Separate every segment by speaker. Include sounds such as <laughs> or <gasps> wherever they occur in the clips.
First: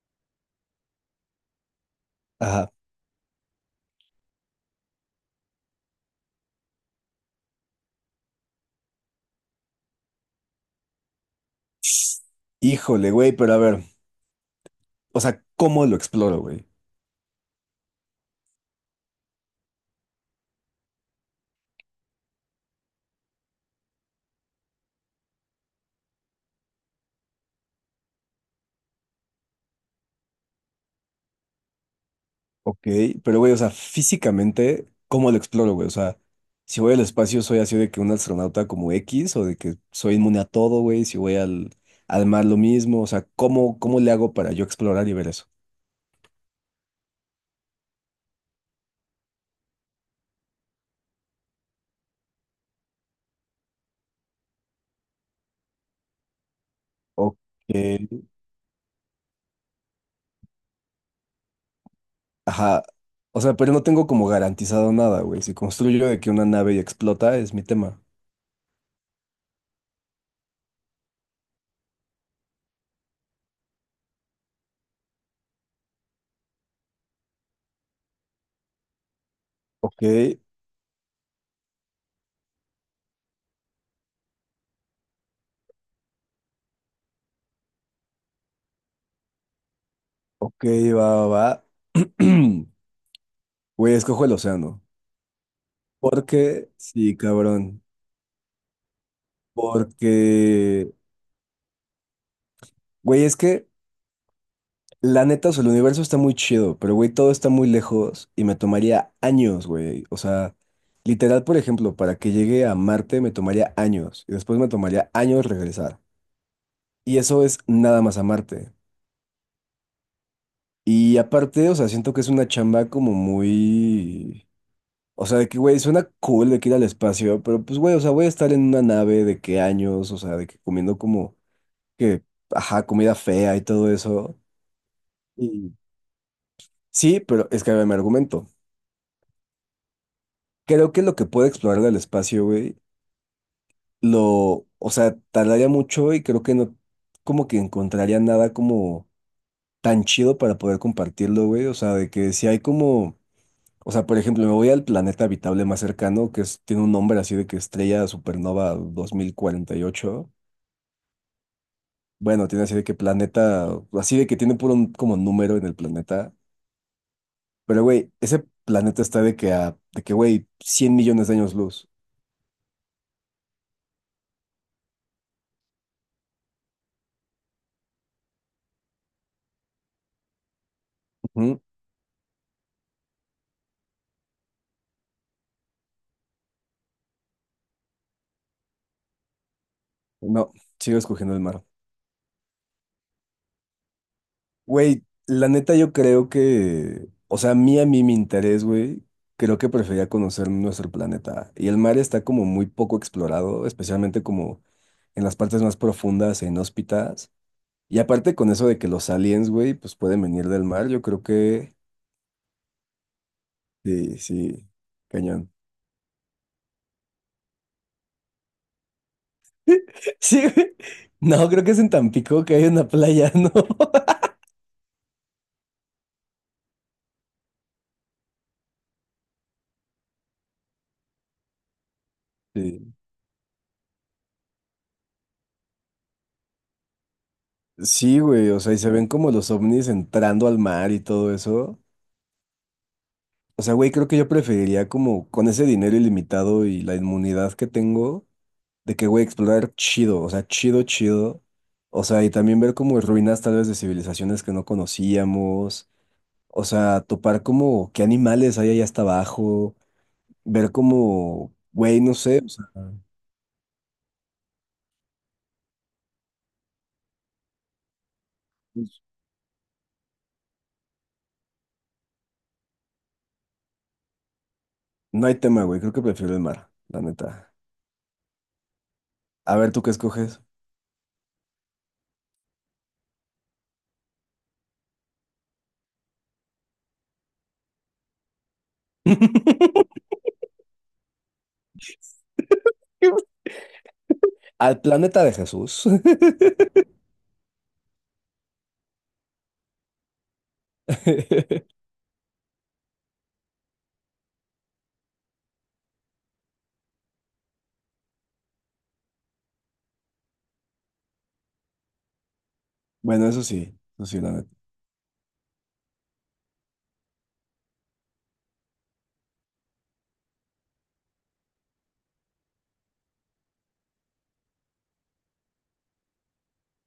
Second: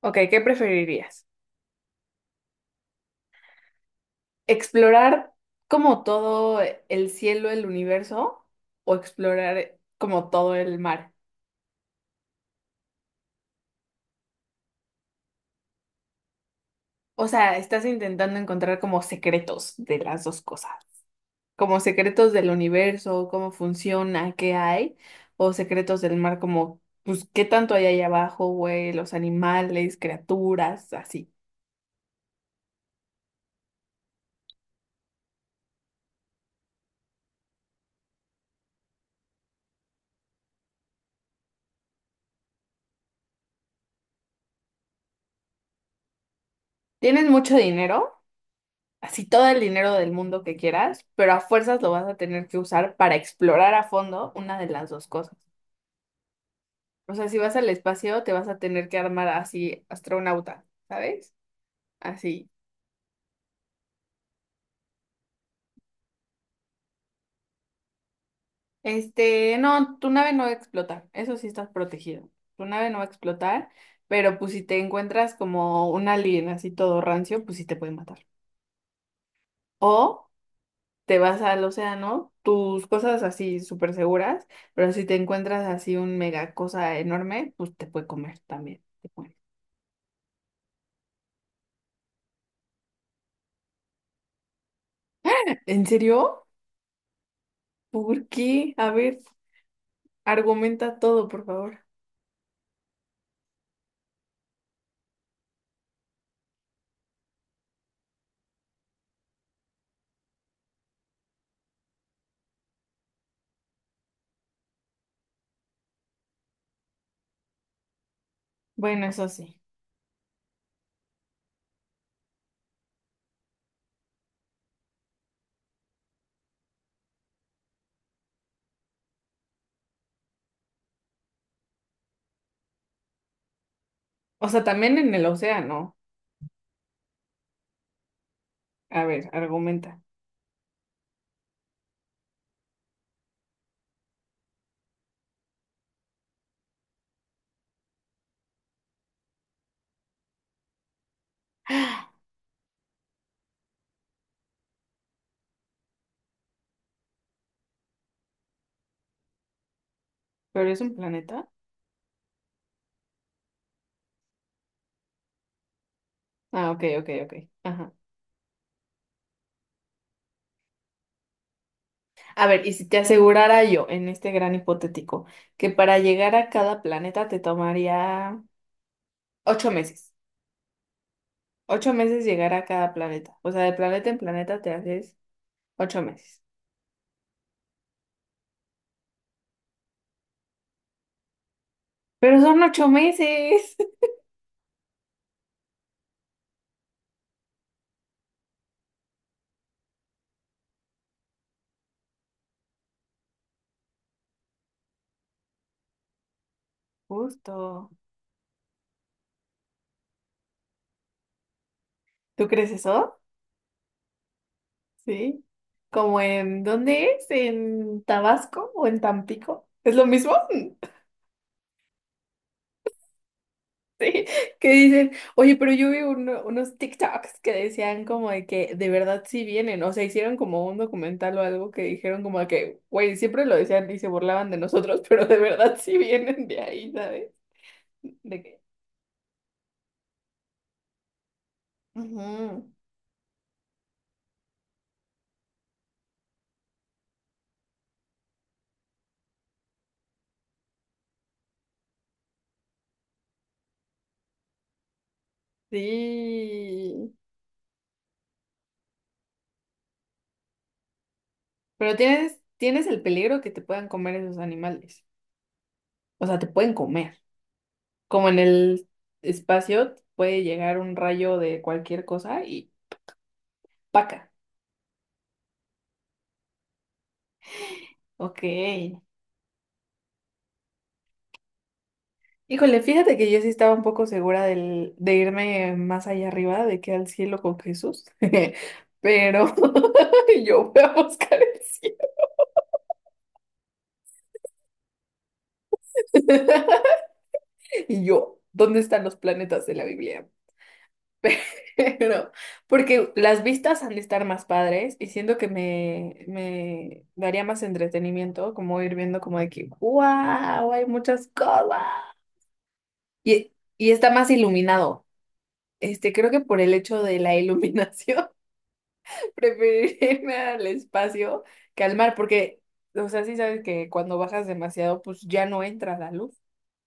Speaker 1: Ok, ¿qué preferirías?
Speaker 2: Ajá.
Speaker 1: ¿Explorar como todo el cielo, el universo, o explorar como todo el mar?
Speaker 2: Híjole, güey, pero a ver, o sea, ¿cómo lo exploro, güey?
Speaker 1: O sea, estás intentando encontrar como secretos de las dos cosas, como secretos del universo, cómo funciona, qué hay, o secretos del mar, como, pues, qué tanto hay ahí abajo, güey, los animales, criaturas, así.
Speaker 2: Ok, pero güey, o sea, físicamente, ¿cómo lo exploro, güey? O sea, si voy al espacio, ¿soy así de que un astronauta como X o de que soy inmune a todo, güey? Si voy al, al mar, lo mismo, o sea, ¿cómo, cómo le hago para yo explorar y ver eso?
Speaker 1: ¿Tienes mucho dinero? Así todo el dinero del mundo que quieras, pero a fuerzas lo vas a tener que usar para explorar a fondo una de las dos cosas. O sea,
Speaker 2: Ok,
Speaker 1: si vas al espacio, te vas a tener que armar así astronauta, ¿sabes? Así.
Speaker 2: ajá, o sea, pero no tengo como garantizado nada, güey. Si construyo de que una nave y explota, es mi tema.
Speaker 1: No, tu nave no va a explotar, eso sí estás protegido. Tu nave no va a explotar, pero pues si te encuentras como un alien así todo rancio, pues sí te puede matar.
Speaker 2: Ok,
Speaker 1: O te vas al océano, tus cosas así súper seguras, pero si te encuentras así un mega cosa enorme, pues te puede comer también. Te puede.
Speaker 2: ok, va, va, va. <clears throat> Güey, escojo el océano.
Speaker 1: ¿En serio?
Speaker 2: Porque, sí, cabrón.
Speaker 1: ¿Por qué? A ver,
Speaker 2: Porque,
Speaker 1: argumenta todo, por favor.
Speaker 2: güey, es que la neta, o sea, el universo está muy chido, pero, güey, todo está muy lejos y me tomaría años, güey. O sea, literal, por ejemplo, para que llegue a Marte me tomaría años y después me tomaría años regresar. Y eso es nada más a Marte.
Speaker 1: Bueno, eso sí.
Speaker 2: Y aparte, o sea, siento que es una chamba como muy... O sea, de que, güey, suena cool de que ir al espacio, pero pues, güey, o sea, voy a estar en una nave de qué años, o sea, de que comiendo como que, ajá, comida fea y todo eso.
Speaker 1: O sea, también en el
Speaker 2: Y
Speaker 1: océano.
Speaker 2: sí, pero es que me argumento.
Speaker 1: A ver, argumenta.
Speaker 2: Creo que lo que puede explorar del espacio, güey, lo, o sea, tardaría mucho y creo que no, como que encontraría nada como tan chido para poder compartirlo, güey. O sea, de que si hay como, o sea, por ejemplo, me voy al planeta habitable más cercano, que es- tiene un nombre así de que Estrella Supernova 2048.
Speaker 1: ¿Pero es un planeta?
Speaker 2: Bueno, tiene así de que planeta, así de que tiene puro un- como número en el planeta.
Speaker 1: Ah, ok, ok, ok.
Speaker 2: Pero,
Speaker 1: Ajá.
Speaker 2: güey, ese planeta está de que a, de que, güey, 100 millones de años luz.
Speaker 1: A ver, y si te asegurara yo, en este gran hipotético, que para llegar a cada planeta te tomaría ocho meses.
Speaker 2: Ujú.
Speaker 1: Ocho meses llegar a cada planeta. O sea, de planeta en planeta te haces ocho meses.
Speaker 2: No, sigo escogiendo el mar.
Speaker 1: Pero son ocho meses.
Speaker 2: Güey, la neta yo creo que, o sea, a mí, mi interés, güey, creo que prefería conocer nuestro planeta. Y el mar está como muy poco explorado, especialmente como en las partes más profundas e
Speaker 1: <laughs>
Speaker 2: inhóspitas.
Speaker 1: Justo.
Speaker 2: Y aparte con eso de que los aliens, güey, pues pueden venir del mar, yo creo que,
Speaker 1: ¿Tú crees eso?
Speaker 2: sí, sí,
Speaker 1: Sí.
Speaker 2: cañón. <laughs>
Speaker 1: ¿Como en dónde es? ¿En Tabasco o en Tampico? ¿Es lo mismo?
Speaker 2: Sí, güey.
Speaker 1: <laughs>
Speaker 2: No, creo que es en Tampico que hay una playa, ¿no? <laughs>
Speaker 1: Que dicen, oye, pero yo vi unos TikToks que decían como de que de verdad sí vienen. O sea, hicieron como un documental o algo que dijeron como de que,
Speaker 2: Sí.
Speaker 1: güey, siempre lo decían y se burlaban de nosotros, <laughs> pero de verdad sí vienen de ahí, ¿sabes?
Speaker 2: Sí,
Speaker 1: De
Speaker 2: güey, o
Speaker 1: que...
Speaker 2: sea, y se ven como los ovnis entrando al mar y todo eso.
Speaker 1: Ujú.
Speaker 2: O sea, güey, creo que yo preferiría como con ese dinero ilimitado y la inmunidad que tengo, de que, güey, explorar chido, o sea, chido, chido. O sea, y también ver como ruinas tal vez de civilizaciones que no conocíamos. O sea,
Speaker 1: Sí.
Speaker 2: topar como qué animales hay allá hasta abajo. Ver como,
Speaker 1: Pero
Speaker 2: güey, no
Speaker 1: tienes,
Speaker 2: sé, o sea,
Speaker 1: tienes el peligro que te puedan comer esos animales. O sea, te pueden comer. Como en el espacio puede llegar un rayo de cualquier cosa y ¡paca!
Speaker 2: no hay tema, güey, creo que prefiero el mar, la neta.
Speaker 1: Ok.
Speaker 2: A ver, ¿tú qué escoges?
Speaker 1: Híjole, fíjate que yo sí estaba un poco segura de irme más allá arriba, de que al cielo con Jesús. <laughs>
Speaker 2: <laughs>
Speaker 1: Pero <laughs> yo voy a buscar el
Speaker 2: Al planeta de Jesús.
Speaker 1: cielo. <laughs> Y yo, ¿dónde están los planetas de la Biblia?
Speaker 2: <laughs>
Speaker 1: <laughs> Pero, porque las vistas han de estar más padres y siento que me daría más entretenimiento, como ir viendo como de que, wow, hay muchas cosas.
Speaker 2: Bueno,
Speaker 1: Y, y
Speaker 2: eso
Speaker 1: está
Speaker 2: sí,
Speaker 1: más
Speaker 2: la neta.
Speaker 1: iluminado. Creo que por el hecho de la iluminación, <laughs> preferiría irme al espacio que al mar, porque, o sea, sí sabes que cuando bajas demasiado, pues ya no entra la luz.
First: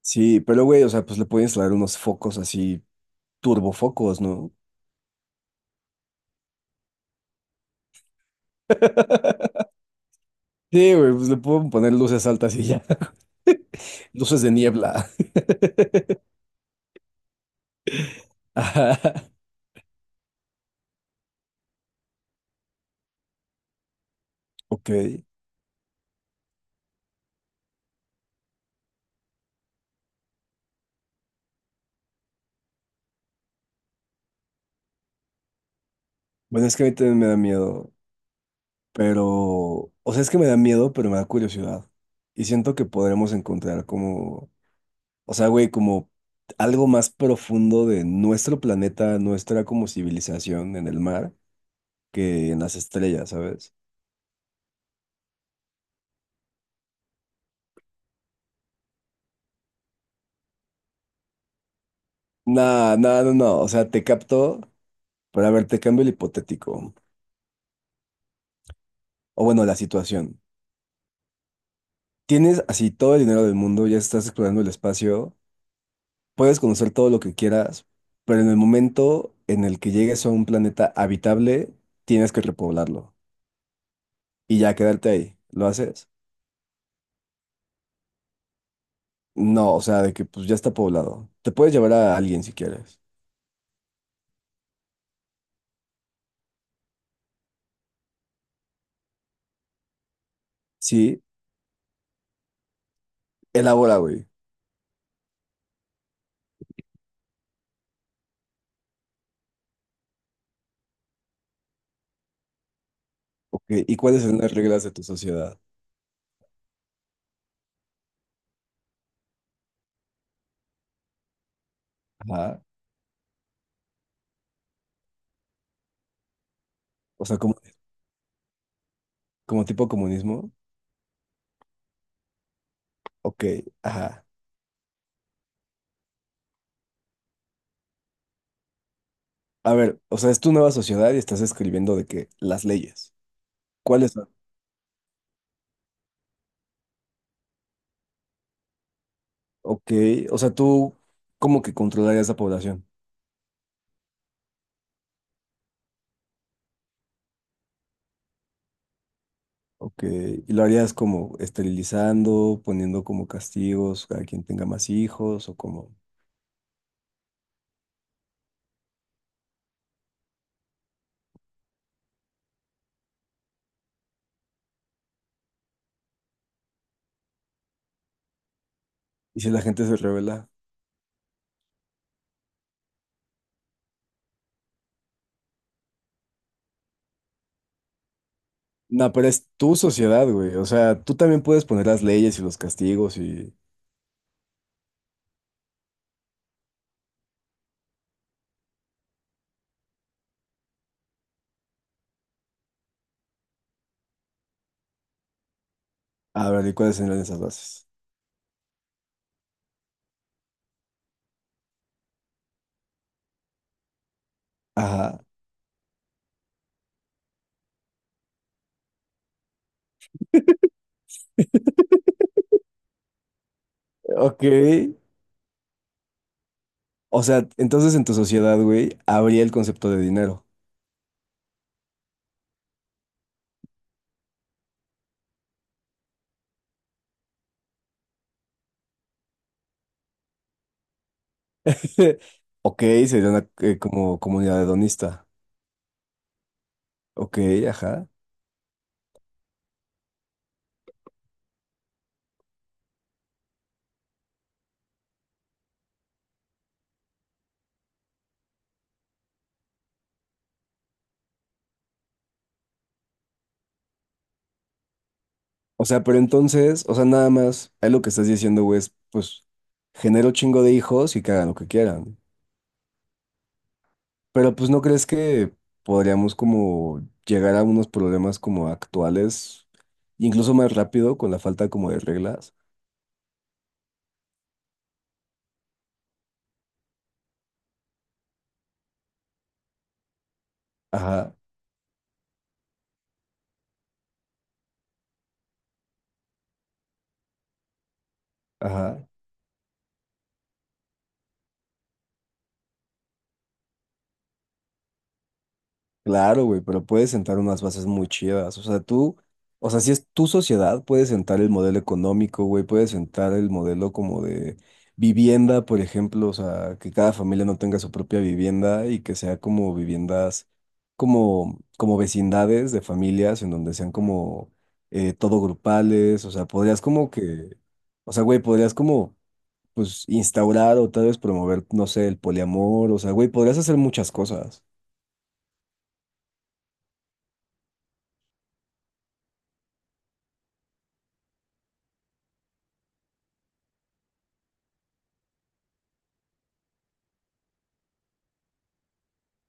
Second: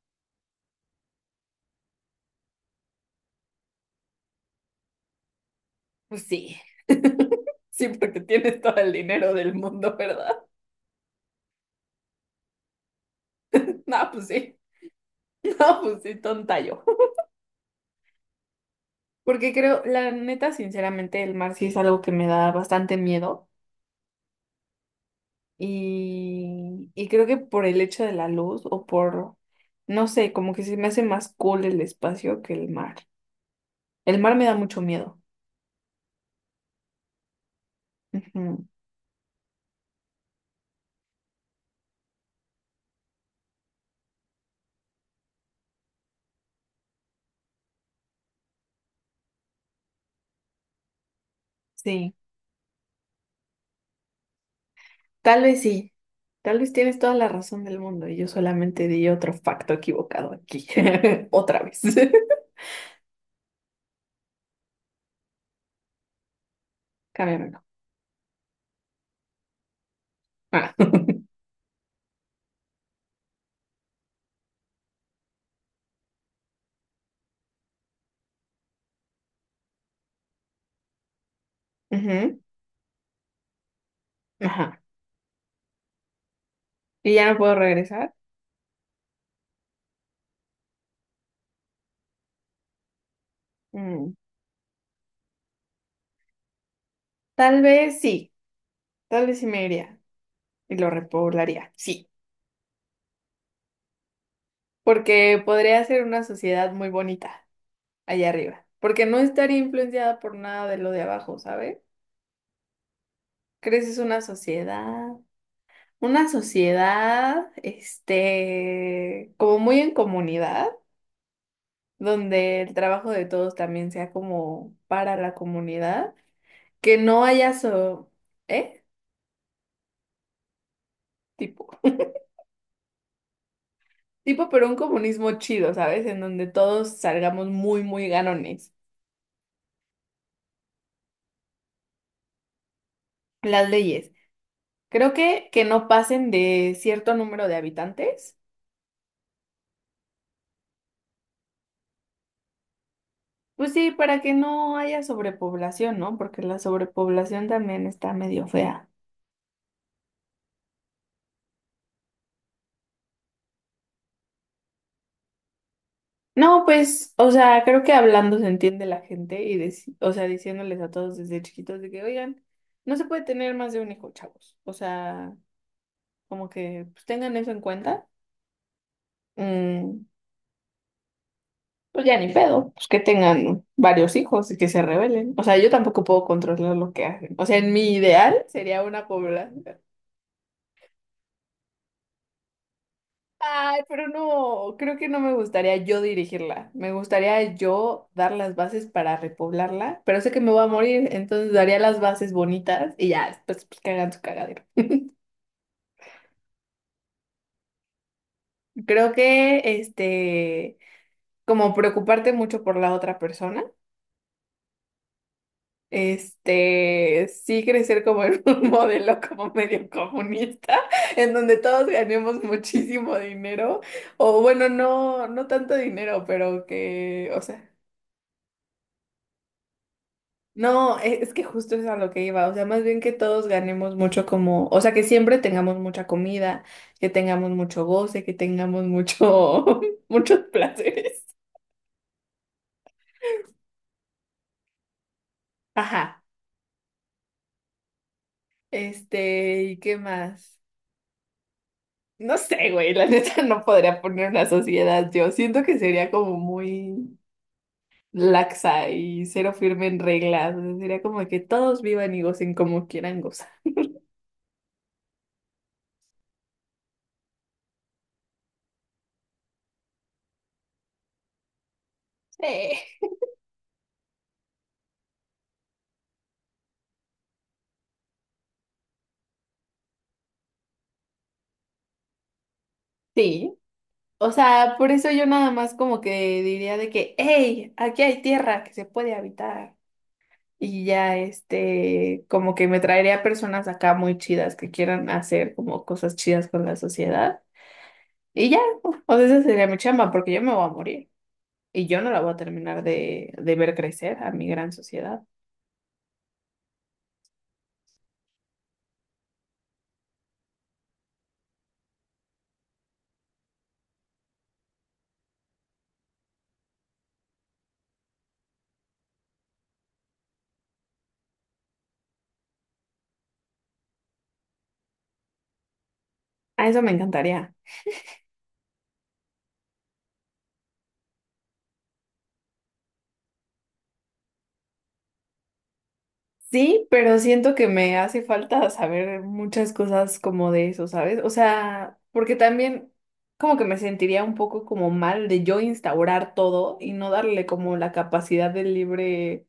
Speaker 2: Sí, pero güey, o sea, pues le puedo instalar unos focos así, turbofocos, ¿no?
Speaker 1: Pues sí, sí, porque tienes todo el dinero del
Speaker 2: <laughs>
Speaker 1: mundo, ¿verdad? <laughs>
Speaker 2: Sí, güey, pues le puedo poner luces altas y ya.
Speaker 1: No,
Speaker 2: <laughs>
Speaker 1: pues
Speaker 2: Luces de
Speaker 1: sí,
Speaker 2: niebla.
Speaker 1: <laughs> no, pues sí, tonta yo.
Speaker 2: <laughs> Ajá.
Speaker 1: Porque creo, la neta, sinceramente, el mar sí es algo que me da bastante miedo.
Speaker 2: Ok.
Speaker 1: Y creo que por el hecho de la luz o por, no sé, como que se me hace más cool el espacio que el mar. El mar me da mucho miedo.
Speaker 2: Bueno, es que a mí también me da miedo,
Speaker 1: Ujú.
Speaker 2: pero, o sea, es que me da miedo, pero me da curiosidad. Y siento que podremos encontrar como, o sea, güey, como algo más profundo de nuestro planeta, nuestra como civilización en el mar
Speaker 1: Sí,
Speaker 2: que en las estrellas, ¿sabes?
Speaker 1: sí. Tal vez tienes toda la razón del mundo y yo solamente di otro facto equivocado aquí. <laughs> Otra vez.
Speaker 2: No, no, no, no. O sea, te capto, pero a ver, te cambio el hipotético.
Speaker 1: <laughs> Cámbiamelo.
Speaker 2: O bueno, la situación.
Speaker 1: Ah. <laughs>
Speaker 2: Tienes así todo el dinero del mundo, ya estás explorando el espacio, puedes conocer todo lo que quieras, pero en el momento en el que llegues a un planeta habitable, tienes
Speaker 1: Ujú.
Speaker 2: que repoblarlo y ya
Speaker 1: Ajá.
Speaker 2: quedarte ahí. ¿Lo haces?
Speaker 1: ¿Y ya no puedo regresar?
Speaker 2: No, o sea, de que pues ya está poblado. Te puedes llevar a alguien si quieres.
Speaker 1: Mm, tal vez sí. Tal vez sí me iría. Y lo
Speaker 2: Sí,
Speaker 1: repoblaría, sí.
Speaker 2: elabora, güey.
Speaker 1: Porque podría ser una sociedad muy bonita allá arriba. Porque no estaría influenciada por nada de lo de abajo, ¿sabes?
Speaker 2: Ok, ¿y
Speaker 1: Creces
Speaker 2: cuáles son las reglas de tu sociedad?
Speaker 1: una sociedad, como muy en comunidad, donde
Speaker 2: Ajá.
Speaker 1: el trabajo de todos también sea como para la comunidad, que no
Speaker 2: O sea,
Speaker 1: haya
Speaker 2: como,
Speaker 1: so, ¿eh?
Speaker 2: como tipo comunismo.
Speaker 1: Tipo,
Speaker 2: Ok, ajá.
Speaker 1: tipo, pero un comunismo chido, ¿sabes? En donde todos salgamos muy, muy ganones.
Speaker 2: A ver, o sea, es tu nueva sociedad y estás escribiendo de que las leyes.
Speaker 1: Las leyes.
Speaker 2: ¿Cuáles son?
Speaker 1: Creo que no pasen de cierto número de habitantes.
Speaker 2: Ok, o sea, tú como que controlarías la población.
Speaker 1: Pues sí, para que no haya sobrepoblación, ¿no? Porque la sobrepoblación también está medio fea.
Speaker 2: Ok, y lo harías como esterilizando, poniendo como castigos a quien tenga más hijos o como...
Speaker 1: No, pues, o sea, creo que hablando se entiende la gente y, o sea, diciéndoles a todos desde chiquitos de que, oigan, no se puede tener más de un hijo, chavos. O sea, como que pues, tengan eso en cuenta.
Speaker 2: ¿Y si la gente se
Speaker 1: Mm,
Speaker 2: revela?
Speaker 1: pues ya ni pedo, pues que tengan varios hijos y que se rebelen. O sea, yo tampoco puedo controlar lo que hacen. O sea, en mi ideal sería una
Speaker 2: No, pero es
Speaker 1: población.
Speaker 2: tu sociedad, güey. O sea, tú también puedes poner las leyes y los castigos y...
Speaker 1: Ay, pero no, creo que no me gustaría yo dirigirla. Me gustaría yo dar las bases para repoblarla, pero sé que me voy a morir, entonces daría las bases bonitas y ya, después pues, que hagan su cagadero.
Speaker 2: A ver, ¿y cuáles serían esas bases?
Speaker 1: Creo que, como preocuparte mucho por la otra persona,
Speaker 2: Ajá,
Speaker 1: sí crecer como en <laughs> un modelo como medio comunista, en donde todos ganemos muchísimo dinero, o
Speaker 2: ok.
Speaker 1: bueno, no, no tanto dinero, pero
Speaker 2: O
Speaker 1: que, o
Speaker 2: sea,
Speaker 1: sea.
Speaker 2: entonces en tu sociedad, güey, habría el concepto de dinero.
Speaker 1: No, es que justo es a lo que iba, o sea, más bien que todos ganemos mucho como, o sea, que siempre tengamos mucha comida, que tengamos mucho goce, que tengamos mucho, <laughs> muchos placeres.
Speaker 2: <laughs> Ok, sería una como comunidad hedonista.
Speaker 1: Ajá,
Speaker 2: Ok, ajá.
Speaker 1: ¿y qué más? No sé, güey, la <laughs> neta no podría poner una sociedad, yo siento que sería como muy laxa y cero firme en reglas, o sea, sería como que todos vivan y gocen como quieran gozar.
Speaker 2: O sea, pero entonces, o sea, nada más, ahí lo que estás diciendo, güey, es, pues, genero chingo de hijos y que hagan lo que quieran.
Speaker 1: Sí.
Speaker 2: Pero pues, ¿no crees que podríamos como llegar a unos problemas como actuales, incluso más rápido con la falta como de reglas?
Speaker 1: Sí. O sea, por eso yo nada más como que diría de que, hey, aquí hay tierra que se puede habitar. Y ya,
Speaker 2: Ajá,
Speaker 1: como que me traería personas acá muy chidas que quieran hacer como cosas chidas con la sociedad. Y ya,
Speaker 2: ajá.
Speaker 1: o sea, esa sería mi chamba, porque yo me voy a morir. Y yo no la voy a terminar de ver crecer a mi gran sociedad.
Speaker 2: Claro, güey, pero puedes sentar unas bases muy chidas. O sea, tú, o sea, si es tu sociedad, puedes sentar el modelo económico, güey, puedes sentar el modelo como de vivienda, por ejemplo, o sea, que cada familia no tenga su propia vivienda y que sea como viviendas, como, como vecindades de familias en donde sean como todo grupales, o sea,
Speaker 1: A
Speaker 2: podrías
Speaker 1: eso me
Speaker 2: como
Speaker 1: encantaría.
Speaker 2: que, o sea, güey, podrías como, pues, instaurar o tal vez promover, no sé, el poliamor, o sea, güey, podrías hacer muchas cosas.
Speaker 1: Sí, pero siento que me hace falta saber muchas cosas como de eso, ¿sabes? O sea, porque también como que me sentiría un poco como mal de yo instaurar todo y no darle como la capacidad del libre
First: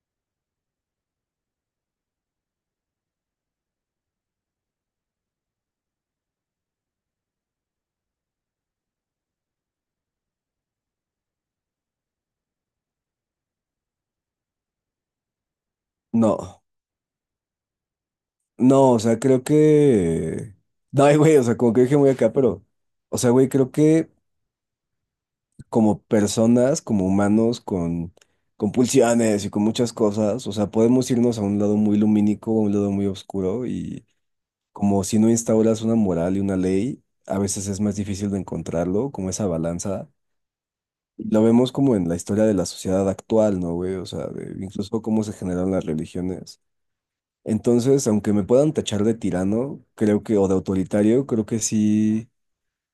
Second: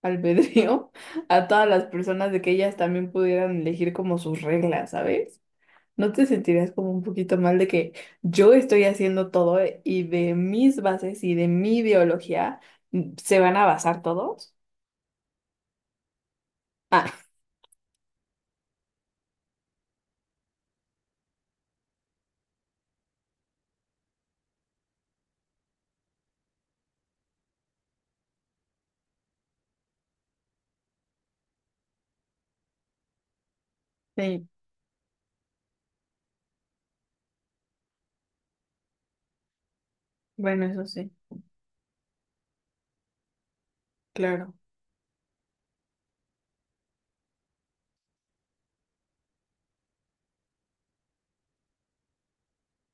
Speaker 1: albedrío <laughs> a todas las personas de que ellas también pudieran elegir como sus reglas, ¿sabes? ¿No te sentirías como un poquito mal de que yo estoy haciendo todo y de mis bases y de mi ideología mm, se van a basar todos?
Speaker 2: No.
Speaker 1: Ah,
Speaker 2: No, o sea, creo que... No, ay, güey, o sea, como que dije muy acá, pero... O sea, güey, creo que como personas, como humanos, con pulsiones y con muchas cosas, o sea, podemos irnos a un lado muy lumínico, a un lado muy oscuro, y
Speaker 1: sí,
Speaker 2: como si no instauras una moral y una ley, a veces es más difícil de encontrarlo, como esa balanza.
Speaker 1: bueno, eso sí.
Speaker 2: Lo vemos como en la historia de la sociedad actual, ¿no, güey? O sea,
Speaker 1: Claro.
Speaker 2: de- incluso cómo se generaron las religiones. Entonces, aunque me puedan tachar de tirano, creo que, o de autoritario, creo que sí.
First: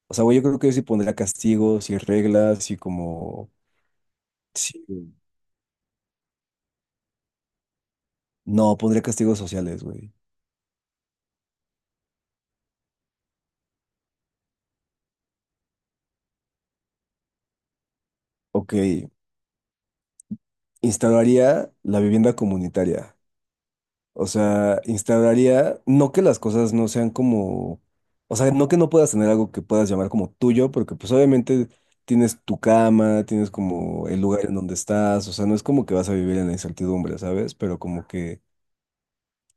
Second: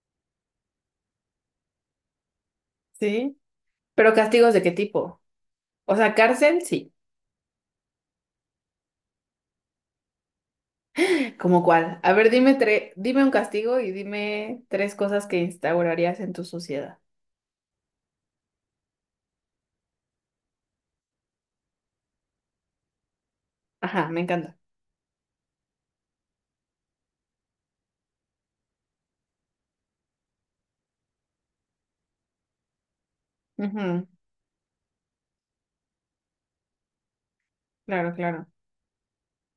Speaker 2: O sea, güey, yo creo que sí pondría castigos y reglas y
Speaker 1: Sí.
Speaker 2: como.
Speaker 1: ¿Pero castigos de qué
Speaker 2: Sí.
Speaker 1: tipo? O sea, cárcel, sí.
Speaker 2: No, pondría castigos sociales, güey.
Speaker 1: ¿Cómo cuál? A ver, dime dime un castigo y dime tres cosas que instaurarías en tu sociedad.
Speaker 2: Ok. Instauraría la vivienda comunitaria.
Speaker 1: Ajá, me
Speaker 2: O
Speaker 1: encanta.
Speaker 2: sea, instauraría. No que las cosas no sean como. O sea, no que no puedas tener algo que puedas llamar como tuyo, porque pues obviamente tienes tu cama, tienes
Speaker 1: Ujú.
Speaker 2: como el lugar en donde estás. O sea, no es como que vas a vivir en la incertidumbre, ¿sabes? Pero como
Speaker 1: Claro,
Speaker 2: que
Speaker 1: claro.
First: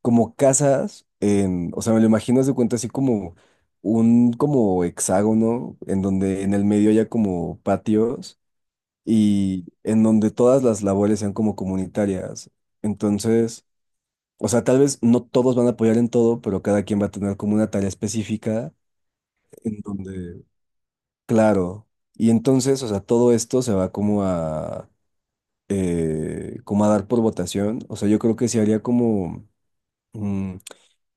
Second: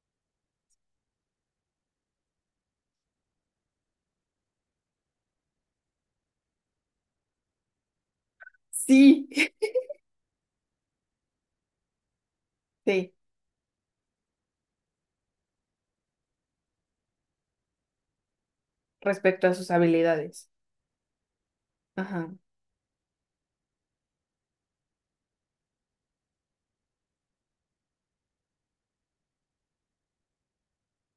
Speaker 2: como casas en, o sea, me lo imagino, haz de cuenta así como un como hexágono en donde en el medio haya como patios
Speaker 1: Sí.
Speaker 2: y
Speaker 1: <laughs>
Speaker 2: en donde todas las labores sean como comunitarias.
Speaker 1: Sí,
Speaker 2: Entonces, o sea, tal vez no todos van a apoyar en todo, pero cada quien va a tener como una tarea específica
Speaker 1: respecto a sus
Speaker 2: en donde,
Speaker 1: habilidades.
Speaker 2: claro,
Speaker 1: Ajá.
Speaker 2: y entonces, o sea, todo esto se va como a como a dar por votación. O sea, yo creo que se haría como mm,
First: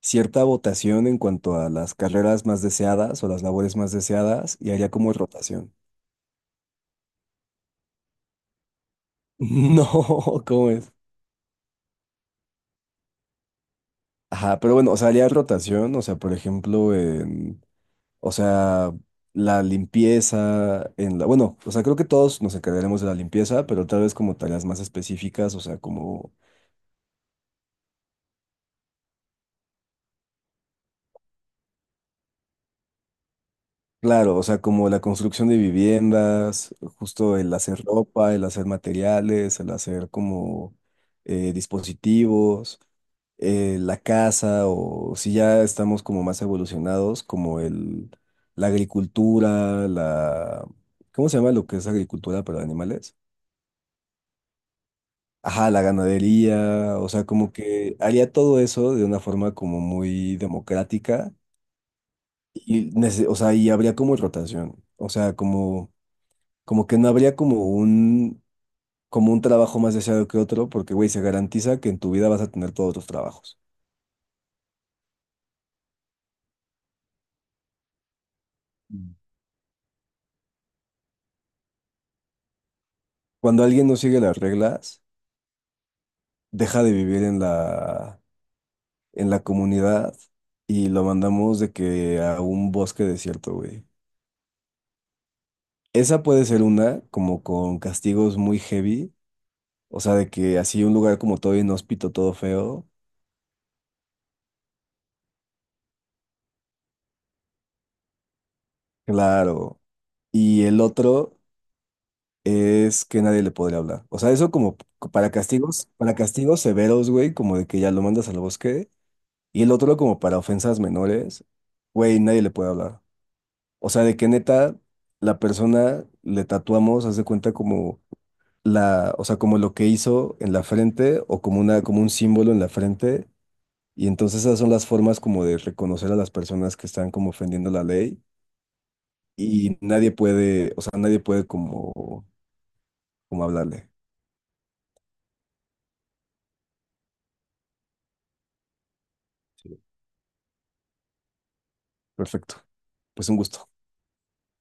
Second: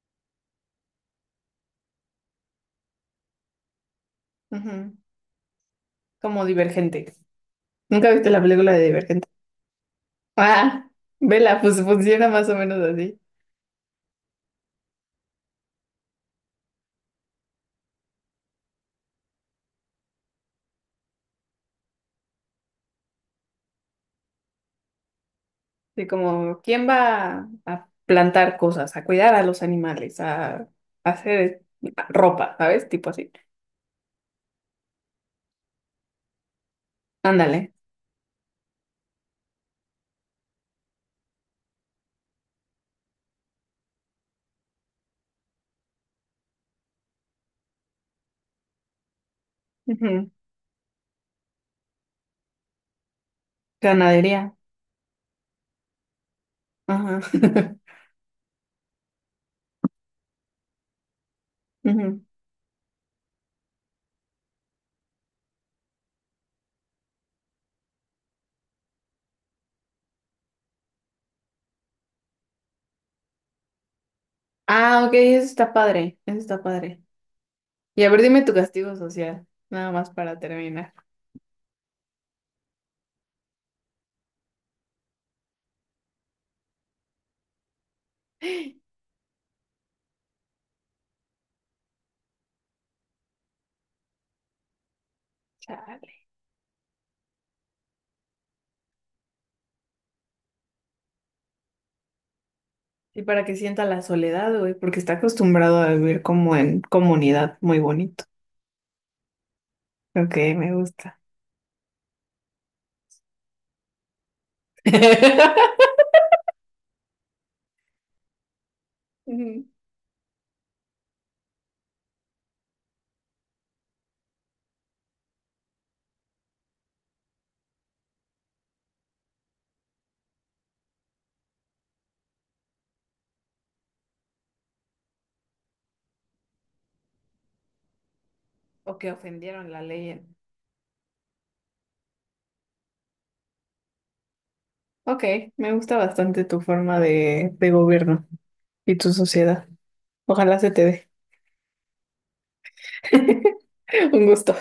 Speaker 2: cierta votación en cuanto a las carreras más deseadas o las labores más deseadas y haría
Speaker 1: Ujú.
Speaker 2: como rotación. <laughs>
Speaker 1: Como Divergente. ¿Nunca viste la película de Divergente?
Speaker 2: No, ¿cómo
Speaker 1: Ah,
Speaker 2: es?
Speaker 1: vela, pues funciona más o menos así.
Speaker 2: Ajá, pero bueno, o sea, haría rotación, o sea, por ejemplo, en, o sea, la limpieza, en la, bueno, o sea, creo que todos nos encargaremos de la limpieza, pero tal vez como tareas más específicas, o sea,
Speaker 1: Sí,
Speaker 2: como,
Speaker 1: como, ¿quién va a plantar cosas, a cuidar a los animales, a hacer ropa, ¿sabes? Tipo así.
Speaker 2: claro, o sea, como la construcción de viviendas, justo el
Speaker 1: Ándale.
Speaker 2: hacer ropa, el hacer materiales, el hacer como dispositivos. La caza o si ya estamos como más evolucionados, como el, la agricultura,
Speaker 1: Ujú.
Speaker 2: la... ¿Cómo se llama lo que es agricultura para animales?
Speaker 1: Ganadería.
Speaker 2: Ajá, la ganadería, o
Speaker 1: Ajá.
Speaker 2: sea, como
Speaker 1: <laughs>
Speaker 2: que haría todo eso de una forma como muy democrática
Speaker 1: Ujú.
Speaker 2: y, nece- o sea, y habría como rotación, o sea, como, como que no habría como un trabajo más deseado que otro, porque, güey, se garantiza que en tu vida vas a tener todos los trabajos.
Speaker 1: Ah, ok, eso está padre, eso está padre. Y a ver, dime tu castigo
Speaker 2: Mm.
Speaker 1: social, nada más para terminar.
Speaker 2: Cuando alguien no sigue las reglas, deja de vivir
Speaker 1: <gasps>
Speaker 2: en la comunidad y lo mandamos de que a un bosque desierto, güey. Esa
Speaker 1: Chale.
Speaker 2: puede ser una, como con castigos muy heavy, o sea, de que así un lugar como todo inhóspito, todo feo,
Speaker 1: Y para que sienta la soledad, güey, porque está acostumbrado a vivir como en comunidad, muy bonito.
Speaker 2: claro.
Speaker 1: Ok,
Speaker 2: Y
Speaker 1: me
Speaker 2: el
Speaker 1: gusta.
Speaker 2: otro es que nadie le podría hablar. O sea, eso como
Speaker 1: <laughs>
Speaker 2: para castigos severos, güey, como de que ya lo mandas al bosque. Y
Speaker 1: Ujú.
Speaker 2: el otro como para ofensas menores, güey, nadie le puede hablar. O sea, de que neta, la persona le tatuamos, haz de cuenta como la, o sea, como lo que hizo en la frente o como una, como un símbolo en la frente. Y entonces esas son las formas como de reconocer a las personas que están como ofendiendo la ley
Speaker 1: O que ofendieron
Speaker 2: y
Speaker 1: la ley.
Speaker 2: nadie puede, o sea, nadie puede como, como hablarle.
Speaker 1: Ok, me gusta bastante tu forma de gobierno y tu sociedad.
Speaker 2: Sí.
Speaker 1: Ojalá se te dé.
Speaker 2: Perfecto. Pues un gusto.
Speaker 1: <laughs> Un gusto.